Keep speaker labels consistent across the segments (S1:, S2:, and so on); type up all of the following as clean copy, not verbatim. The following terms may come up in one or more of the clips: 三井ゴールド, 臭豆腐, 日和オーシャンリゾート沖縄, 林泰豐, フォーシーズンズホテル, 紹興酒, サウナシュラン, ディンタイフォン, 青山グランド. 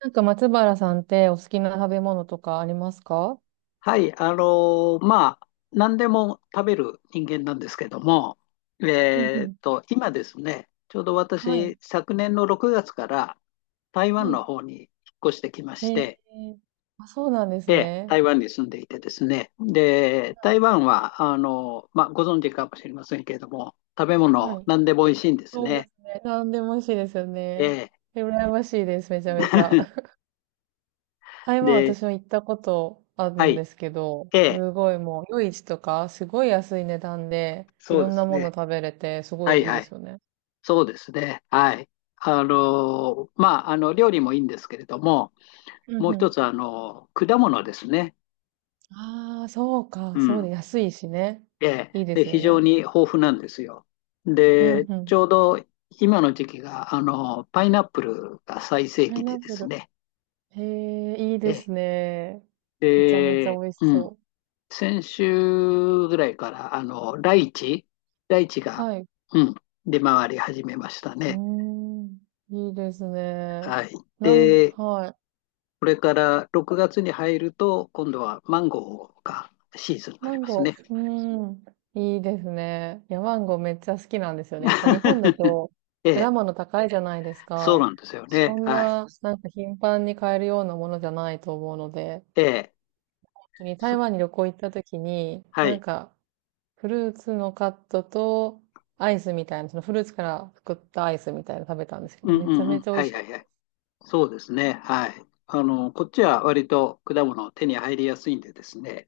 S1: なんか松原さんってお好きな食べ物とかありますか？
S2: はい、何でも食べる人間なんですけども、
S1: うんうん。
S2: 今ですね、ちょうど
S1: はい。
S2: 私、昨年の6月から台
S1: は
S2: 湾
S1: い。
S2: の方に引っ越してきまし
S1: へえ。
S2: て、
S1: あ、そうなんです
S2: で、
S1: ね。
S2: 台湾に住んでいてですね、で、台湾は、ご存知かもしれませんけれども、食べ
S1: うん。
S2: 物、
S1: はい。
S2: 何でも美味しいんです
S1: そうで
S2: ね。
S1: すね。なんでも美味しいですよ
S2: え
S1: ね。
S2: え。
S1: 羨ましいです。めちゃめちゃ。台湾
S2: で、
S1: 私も行ったことある
S2: は
S1: ん
S2: い、
S1: ですけど、
S2: ええ、
S1: すごいもう、夜市とか、すごい安い値段で、い
S2: そう
S1: ろ
S2: で
S1: んな
S2: す
S1: もの
S2: ね。
S1: 食べれて、すご
S2: は
S1: い
S2: い
S1: いいで
S2: はい。
S1: すよね。
S2: そうですね。はい。料理もいいんですけれども、
S1: う
S2: も
S1: ん
S2: う
S1: う
S2: 一
S1: ん。
S2: つ、果物ですね。
S1: ああ、そう
S2: う
S1: か。そう
S2: ん。
S1: で、安いしね。
S2: ええ。
S1: いいで
S2: で、
S1: すよ
S2: 非常
S1: ね。
S2: に豊富なんですよ。
S1: うん
S2: で、
S1: う
S2: ち
S1: ん。
S2: ょうど今の時期が、パイナップルが最盛
S1: パイ
S2: 期
S1: ナ
S2: で
S1: ッ
S2: で
S1: プ
S2: す
S1: ル。
S2: ね。
S1: へえ、いい
S2: え
S1: で
S2: え。
S1: すね。めちゃめちゃ
S2: で、
S1: 美味し
S2: うん。
S1: そ
S2: 先週ぐらいから、ライチ、ライチ
S1: う。
S2: が、
S1: はい。う
S2: うん、出回り始めました
S1: ー
S2: ね。
S1: ん。いいですね。
S2: はい。で、
S1: はい。
S2: これから6月に入ると、今度はマンゴーがシーズンにな
S1: マ
S2: り
S1: ン
S2: ます
S1: ゴ
S2: ね。
S1: ー。うーん。いいですね。いや、マンゴーめっちゃ好きなんですよね。やっぱ日本だ と
S2: え
S1: 果
S2: え、
S1: 物高いじゃないです
S2: そう
S1: か。
S2: なんですよ
S1: そ
S2: ね。
S1: そん
S2: はい。
S1: な、なんか頻繁に買えるようなものじゃないと思うので、
S2: ええ、
S1: 本当に台
S2: そ、
S1: 湾に旅行行った時に、
S2: は
S1: なん
S2: い。
S1: かフルーツのカットと、アイスみたいな、そのフルーツから作ったアイスみたいなの食べたんですけ
S2: う
S1: ど、
S2: ん
S1: め
S2: う
S1: ちゃ
S2: んう
S1: め
S2: ん。
S1: ちゃ美
S2: は
S1: 味し
S2: いは
S1: か
S2: いは
S1: っ
S2: い。そうですね。はい。こっちは割と果物手に入りやすいんでですね、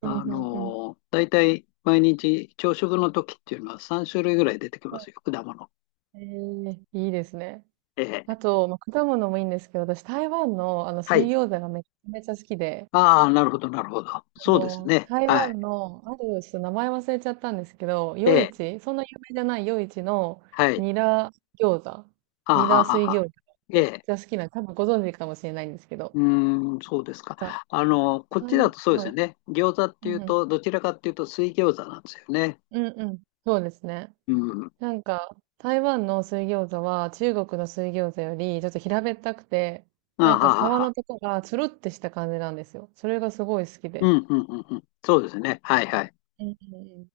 S1: た。うん、うん、うん。
S2: 大体毎日朝食の時っていうのは3種類ぐらい出てき
S1: は
S2: ま
S1: い。
S2: すよ、果物。
S1: ええ、いいですね。
S2: え
S1: あ
S2: え。
S1: と、まあ、果物もいいんですけど、私台湾の、
S2: は
S1: 水
S2: い。
S1: 餃子がめちゃめちゃ好きで、
S2: ああ、なるほど、なるほど。そうですね。
S1: 台
S2: はい。
S1: 湾の、ちょっと名前忘れちゃったんですけど、
S2: え
S1: 夜
S2: え。
S1: 市、そんな有名じゃない夜市の
S2: はい。
S1: ニラ餃子、
S2: はあ
S1: ニ
S2: はあ
S1: ラ
S2: はあ
S1: 水
S2: はあ。
S1: 餃子が
S2: え
S1: めっ
S2: え。
S1: ちゃ好きな、多分ご存知かもしれないんですけ
S2: う
S1: ど、
S2: ーん、そうです
S1: なんか、
S2: か。こっちだ
S1: 台
S2: とそうで
S1: 湾は
S2: すよ
S1: い、
S2: ね。餃子っ
S1: う
S2: ていう
S1: んうん。
S2: と、どちらかっていうと水餃子なんですよね。
S1: うんうん。そうですね。
S2: うん。
S1: なんか、台湾の水餃子は中国の水餃子よりちょっと平べったくて、
S2: あ
S1: な
S2: は
S1: んか皮
S2: は
S1: の
S2: は。
S1: とこがつるってした感じなんですよ。それがすごい好き
S2: う
S1: で。
S2: ん、うん、うん、うん。そうですね。はい、はい。
S1: うんうん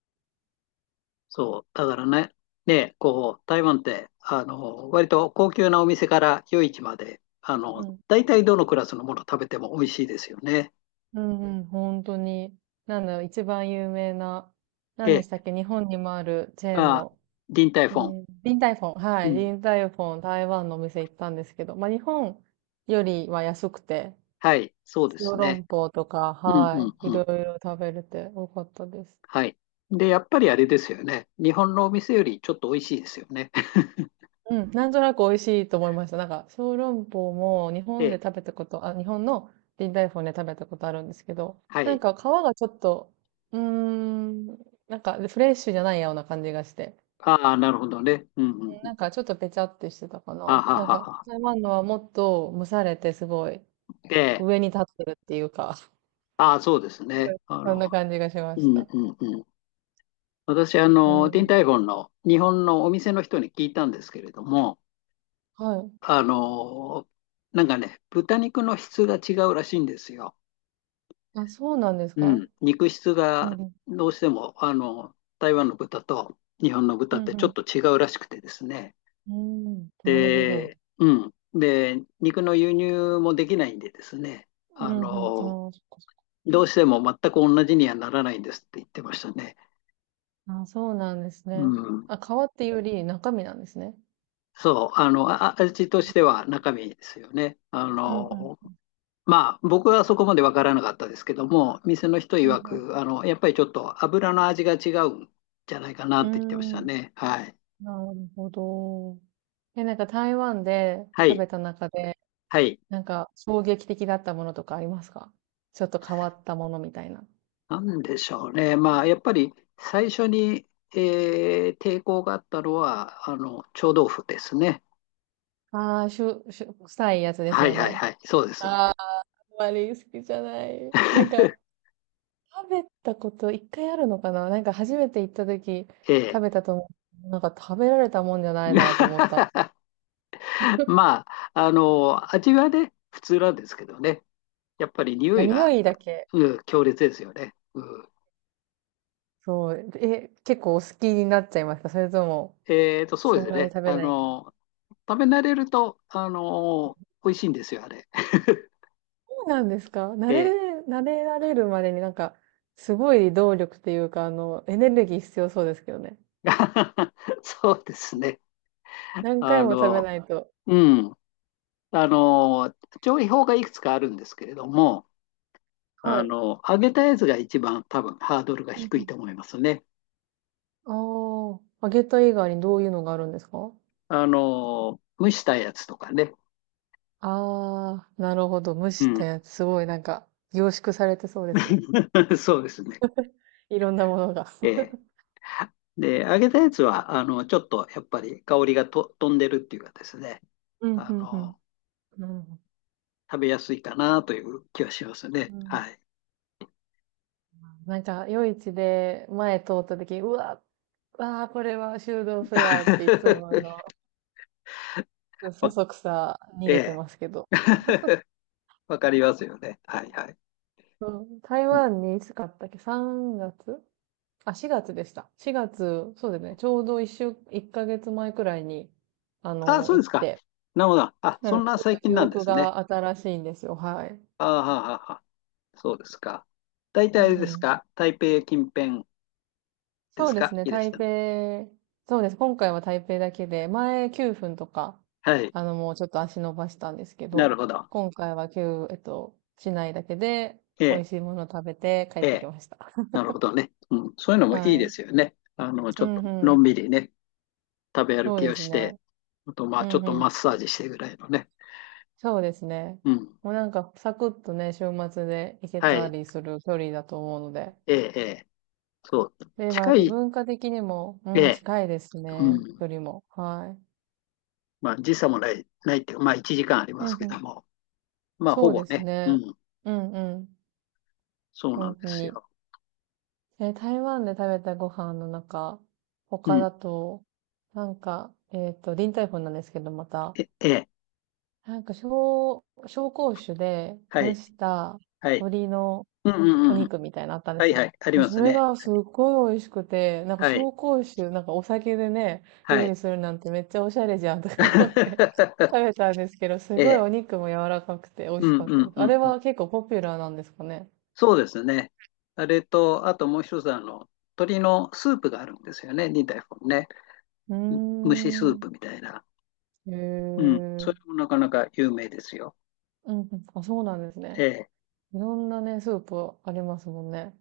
S2: そう。だからね、台湾って、割と高級なお店から夜市まで、
S1: うん。
S2: 大体どのクラスのもの食べても美味しいですよね。
S1: うんうん、本当に。なんだろう、一番有名な、何で
S2: で、
S1: したっけ、日本にもあるチェーン
S2: まあ、
S1: の、
S2: ディンタイフォン。
S1: リンタイフォン。は
S2: う
S1: い、
S2: ん。
S1: リンタイフォン、台湾のお店行ったんですけど、まあ日本よりは安くて、
S2: はい。そうで
S1: 小
S2: すね。
S1: 籠包とか、
S2: うん、う
S1: は
S2: ん、
S1: い、い
S2: う
S1: ろ
S2: ん。
S1: いろ食べれてよかったです。
S2: はい。で、やっぱりあれですよね。日本のお店よりちょっと美味しいですよね。
S1: うん、なんとなく美味しいと思いました。なんか、小籠包も日
S2: え
S1: 本で
S2: え、
S1: 食べたこと、あ、日本の臨海フォンで食べたことあるんですけど、
S2: は
S1: なん
S2: い。
S1: か皮がちょっと、うーん、なんかフレッシュじゃないような感じがして、
S2: ああ、なるほどね。うんう
S1: う
S2: ん
S1: ん、
S2: う
S1: な
S2: ん。
S1: んかちょっとぺちゃってしてたか
S2: あ
S1: な。
S2: は
S1: なん
S2: は
S1: か、
S2: は。
S1: 台湾のはもっと蒸されてすごい
S2: ええ、
S1: 上に立ってるっていうか、
S2: ああ、そうです ね。
S1: そんな感じがしま
S2: う
S1: し
S2: ん
S1: た。
S2: うんうん。私、
S1: う
S2: ディン
S1: ん。
S2: タイフォンの日本のお店の人に聞いたんですけれども、
S1: はい。
S2: あの、なんかね、豚肉の質が違うらしいんですよ。
S1: あ、そうなんです
S2: う
S1: か？
S2: ん。肉質
S1: う
S2: が
S1: んうん。
S2: どうしても、台湾の豚と日本の
S1: う
S2: 豚っ
S1: ん
S2: て
S1: う
S2: ちょっ
S1: ん。
S2: と違うらしくてですね。
S1: うん。なるほど。
S2: で、うん。で、肉の輸入もできないんでですね。
S1: う
S2: あ
S1: んうん。
S2: の、
S1: ああ、そっかそっか、
S2: どうしても全く同じにはならないんですって言ってましたね。
S1: あ、そうなんです
S2: う
S1: ね。
S2: ん。
S1: あ、皮っていうより中身なんですね。
S2: そう、味としては中身ですよね。
S1: うんうん。
S2: 僕はそこまでわからなかったですけども、店の人
S1: う
S2: 曰
S1: ん
S2: く、やっぱりちょっと油の味が違うんじゃないかなっ
S1: う
S2: て言ってまし
S1: ん。うー
S2: た
S1: ん。
S2: ね。はい。
S1: なるほど。え、なんか台湾で
S2: は
S1: 食
S2: い。
S1: べた中で、
S2: はい。
S1: なんか衝撃的だったものとかありますか？ちょっと変わったものみたいな。
S2: なんでしょうね。まあ、やっぱり最初に、抵抗があったのは、臭豆腐ですね。
S1: ああ、しゅ、しゅ、臭いやつです
S2: は
S1: よ
S2: いはい
S1: ね。
S2: はい。そうです。
S1: ああ、あんまり好きじゃない。なんか、食べたこと一回あるのかな、なんか初めて行った時
S2: え
S1: 食
S2: え。
S1: べたと思う。なんか食べられたもんじゃないなと思ったの。
S2: 味はね、普通なんですけどね。やっぱり匂
S1: あ、
S2: い
S1: 匂
S2: が、
S1: いだけ。
S2: うん、強烈ですよね。うん、
S1: そう。え、結構お好きになっちゃいました。それとも、
S2: そう
S1: そん
S2: です
S1: なに
S2: ね。
S1: 食べないけど。
S2: 食べ慣れると、美味しいんですよ、あれ。
S1: そうなんですか？
S2: ええ。
S1: 慣れられるまでになんか、すごい動力っていうか、エネルギー必要そうですけどね。
S2: そうですね。
S1: 何回
S2: あ
S1: も食べ
S2: の、
S1: ないと。
S2: うん。あの、調理法がいくつかあるんですけれども、
S1: はい。
S2: 揚げたやつが一番多分ハードルが
S1: う
S2: 低い
S1: ん
S2: と思いますね。
S1: うん、ああ、揚げた以外にどういうのがあるんですか？
S2: 蒸したやつとかね。
S1: ああー、なるほど。蒸
S2: う
S1: した
S2: ん。
S1: やつ、すごいなんか、凝縮されてそうですね。
S2: そうですね。
S1: いろんなものが。
S2: ええ。で、揚げたやつは、ちょっとやっぱり香りがと飛んでるっていうかですね、
S1: うん、
S2: あ
S1: うん、うん。
S2: の、
S1: なるほど。
S2: 食べやすいかなという気はします
S1: う
S2: ね。
S1: ん、
S2: はい。
S1: なんか、夜市で前通った時、うわ、ああ、これは修道士だっていつもそ
S2: わ、
S1: そくさ逃
S2: え
S1: げて
S2: え。
S1: ますけど。
S2: わかりますよね。はいはい。
S1: うん、台
S2: うん、
S1: 湾にいつ買ったっけ？ 3 月、あ、4月でした。4月、そうですね。ちょうど一ヶ月前くらいに、
S2: あ、そう
S1: 行
S2: で
S1: っ
S2: すか。
S1: て。
S2: なるほど。あ、
S1: な
S2: そ
S1: の
S2: ん
S1: で、
S2: な
S1: ちょっと
S2: 最近
S1: 記
S2: なんで
S1: 憶
S2: すね。
S1: が新しいんですよ。はい。
S2: ああ、はあはあはあ、そうですか。大体
S1: う
S2: あれ
S1: んう
S2: です
S1: ん。
S2: か。台北近辺で
S1: そ
S2: す
S1: うで
S2: か。
S1: すね、
S2: いらし
S1: 台
S2: たの。
S1: 北、そうです。今回は台北だけで、前9分とか、
S2: はい。
S1: もうちょっと足伸ばしたんですけ
S2: なる
S1: ど、
S2: ほど。
S1: 今回は9、市内だけで
S2: え
S1: 美
S2: え、
S1: 味しいものを食べて帰っ
S2: え
S1: てき
S2: え。
S1: ました。
S2: なるほどね。うん。そういうのもいい
S1: は
S2: で
S1: い。
S2: すよね。ち
S1: う
S2: ょっと
S1: んう
S2: の
S1: ん。
S2: んびりね、食べ歩
S1: そう
S2: き
S1: で
S2: を
S1: す
S2: し
S1: ね。
S2: て、あと、まあ、
S1: う
S2: ちょっ
S1: んう
S2: とマッ
S1: ん。
S2: サージしてぐらいのね。
S1: そうですね。
S2: うん。
S1: もうなんかサクッとね、週末で行け
S2: は
S1: た
S2: い。
S1: りする距離だと思うので。
S2: ええ、ええ。そう。
S1: で、まあや
S2: 近
S1: っぱ
S2: い、
S1: 文化的にも、う
S2: え
S1: ん、
S2: え、
S1: 近いです
S2: う
S1: ね。
S2: ん。
S1: 距離も。は
S2: まあ、時差もない、ないっていうか、まあ、1時間あり
S1: い。う
S2: ます
S1: ん
S2: け
S1: う
S2: ど
S1: ん。
S2: も、まあ、ほ
S1: そう
S2: ぼ
S1: です
S2: ね。う
S1: ね。
S2: ん。
S1: うんうん。
S2: そうなん
S1: 本
S2: で
S1: 当
S2: す
S1: に。
S2: よ。
S1: え、台湾で食べたご飯の中、
S2: う
S1: 他
S2: ん。
S1: だと、なんか、リンタイフォ粉なんですけど、また、
S2: え、ええ、
S1: なんか、紹興酒で
S2: は
S1: 蒸
S2: い、
S1: した
S2: はい。
S1: 鶏の
S2: うんうん
S1: お
S2: うんうん。
S1: 肉みたいなのあったんで
S2: は
S1: す
S2: いは
S1: よ。
S2: い。あり
S1: もう
S2: ま
S1: そ
S2: す
S1: れ
S2: ね。
S1: がすっごい美味しくて、なんか
S2: はい、
S1: 紹興酒、なんかお酒でね、
S2: は
S1: 料
S2: い。
S1: 理するなんてめっちゃおしゃれじゃんとか思って 食べたんですけど、す
S2: え
S1: ごい
S2: え、
S1: お肉も柔らかくて美味
S2: う
S1: し
S2: ん
S1: かっ
S2: う
S1: たで
S2: ん
S1: す。あれ
S2: うん。
S1: は結構ポピュラーなんですかね。
S2: そうですね。あれと、あともう一つ、鶏のスープがあるんですよね、2台本ね。
S1: うー
S2: 蒸しスープ
S1: ん。
S2: みたいな。
S1: へ
S2: うん。そ
S1: え。
S2: れもなかなか有名ですよ。
S1: うんうん。あ、そうなんです
S2: え
S1: ね。
S2: え。
S1: いろんなね、スープありますもんね。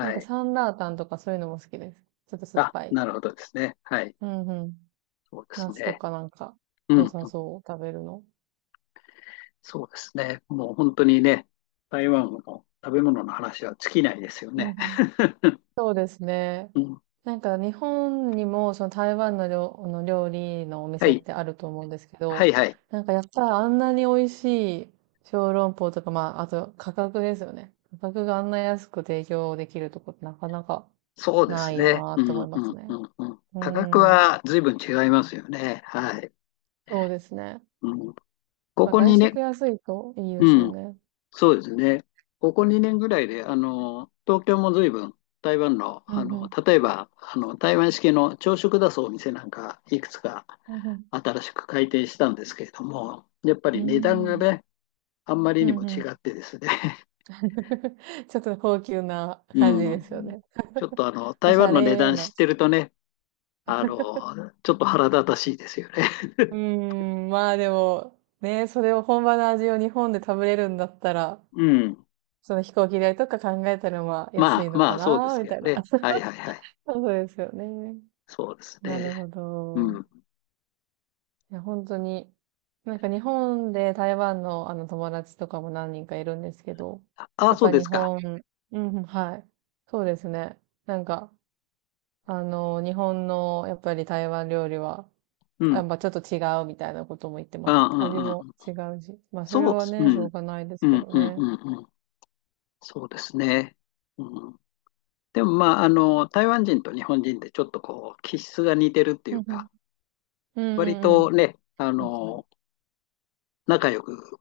S1: なんか
S2: い。
S1: サンラータンとかそういうのも好きです。ちょっと酸っ
S2: あ、
S1: ぱい。
S2: なるほどですね。はい。
S1: うんうん。
S2: そうです
S1: 夏と
S2: ね。
S1: かなんか
S2: う
S1: 良
S2: ん。
S1: さそう、食べるの。
S2: そうですね。もう本当にね、台湾の食べ物の話は尽きないですよ
S1: うんう
S2: ね。
S1: ん。そうですね。
S2: うん。
S1: なんか日本にもその台湾のあの料理のお
S2: は
S1: 店っ
S2: い。
S1: てあると思うんですけ
S2: は
S1: ど、
S2: いはい。
S1: なんかやっぱりあんなに美味しい小籠包とか、まあ、あと価格ですよね。価格があんな安く提供できるとこってなかなか
S2: そうで
S1: な
S2: す
S1: いよ
S2: ね。
S1: なって
S2: う
S1: 思い
S2: ん
S1: ま
S2: う
S1: す
S2: んう
S1: ね。
S2: んうん。
S1: う
S2: 価格
S1: ーん、
S2: は随分違いますよね。はい。
S1: そうですね。
S2: うん、こ
S1: まあ、
S2: こ
S1: 外
S2: に
S1: 食
S2: ね、
S1: 安いといい
S2: う
S1: ですよ
S2: ん。
S1: ね。
S2: そうですね。ここ2年ぐらいで、東京も随分台湾の、
S1: うんうん、
S2: 例えば、台湾式の朝食出すお店なんか、いくつか
S1: うんうん、
S2: 新しく開店したんですけれども、やっぱ
S1: うー
S2: り値段が
S1: ん、
S2: ね、あんまり
S1: う
S2: にも
S1: んう
S2: 違
S1: ん。
S2: ってですね、
S1: ちょっと高級な
S2: う
S1: 感じですよ
S2: ん。
S1: ね。
S2: ちょっとあの、
S1: お
S2: 台
S1: し
S2: 湾
S1: ゃ
S2: の値
S1: れ
S2: 段
S1: な。
S2: 知ってるとね、ちょっと腹立たしいですよね。
S1: うーん、まあでも、ね、それを本場の味を日本で食べれるんだったら、
S2: うん。
S1: その飛行機代とか考えたらまあ安い
S2: まあ
S1: の
S2: ま
S1: か
S2: あ、そうで
S1: な、
S2: す
S1: み
S2: けど
S1: たいな。
S2: ね。はい はいはい。
S1: そうですよね。
S2: そうです
S1: な
S2: ね。
S1: るほ
S2: う
S1: ど。
S2: ん。
S1: いや、本当に。なんか日本で台湾のあの友達とかも何人かいるんですけど、
S2: ああ、
S1: やっ
S2: そう
S1: ぱ
S2: で
S1: 日
S2: すか。
S1: 本、うんうん、はい。そうですね。なんか、日本のやっぱり台湾料理は、
S2: う
S1: や
S2: ん。
S1: っぱちょっと違うみたいなことも言って
S2: う
S1: ま
S2: ん
S1: した。
S2: う
S1: 味
S2: んう
S1: も
S2: ん。
S1: 違うし。まあそれ
S2: そう、
S1: は
S2: う
S1: ね、しょう
S2: ん、
S1: がないです
S2: う
S1: け
S2: ん、
S1: ど
S2: うん、
S1: ね。
S2: うん、うん。そうですね。うん。でも、台湾人と日本人でちょっとこう、気質が似てるってい
S1: う
S2: う
S1: んうん。
S2: か、
S1: うん
S2: 割
S1: うんう
S2: と
S1: ん。
S2: ね、
S1: 確かに。
S2: 仲良く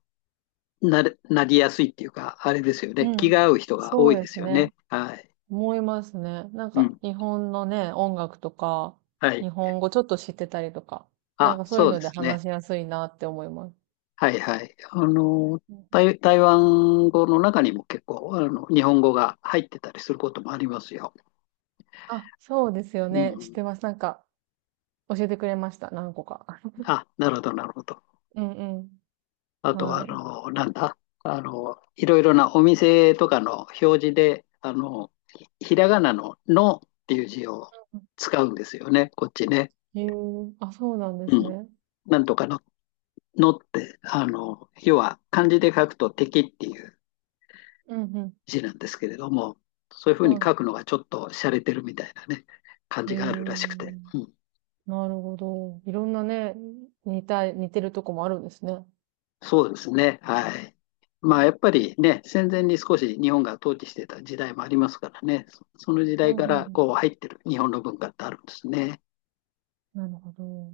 S2: なれ、なりやすいっていうか、あれですよ
S1: う
S2: ね。気
S1: ん。
S2: が合う人が多
S1: そう
S2: い
S1: で
S2: で
S1: す
S2: すよ
S1: ね。
S2: ね。はい。
S1: 思いますね。なん
S2: う
S1: か、
S2: ん。
S1: 日本のね、音楽とか、
S2: はい。
S1: 日本語ちょっと知ってたりとか、なん
S2: あ、
S1: かそういう
S2: そう
S1: の
S2: で
S1: で
S2: すね。
S1: 話しやすいなって思います。
S2: はいはい。
S1: うん、
S2: 台湾語の中にも結構、日本語が入ってたりすることもありますよ。
S1: あ、そうですよ
S2: う
S1: ね。知っ
S2: ん。
S1: てます。なんか、教えてくれました。何個か。
S2: あ、なるほど、なるほど。
S1: うんうん。
S2: あとは、あ
S1: は
S2: の、なんだ、あの、いろいろなお店とかの表示で、ひらがなののっていう字を使うんですよね、こっちね。
S1: い。へえ、あ、そうなんで
S2: う
S1: す
S2: ん。
S1: ね。
S2: なんとかの、のって、要は漢字で書くと敵っていう
S1: うんうん。
S2: 字なんですけれども、そういうふうに
S1: は
S2: 書くのがちょっと洒落てるみたいなね、感
S1: い。
S2: じ
S1: へ
S2: があるらしくて。
S1: え、
S2: うん、
S1: なるほど。いろんなね、似てるとこもあるんですね。
S2: そうですね。はい。まあ、やっぱりね、戦前に少し日本が統治してた時代もありますからね、その時
S1: う
S2: 代
S1: ん
S2: か
S1: う
S2: ら
S1: ん
S2: こう入ってる日本の文化ってあるんですね。
S1: うん。なるほど。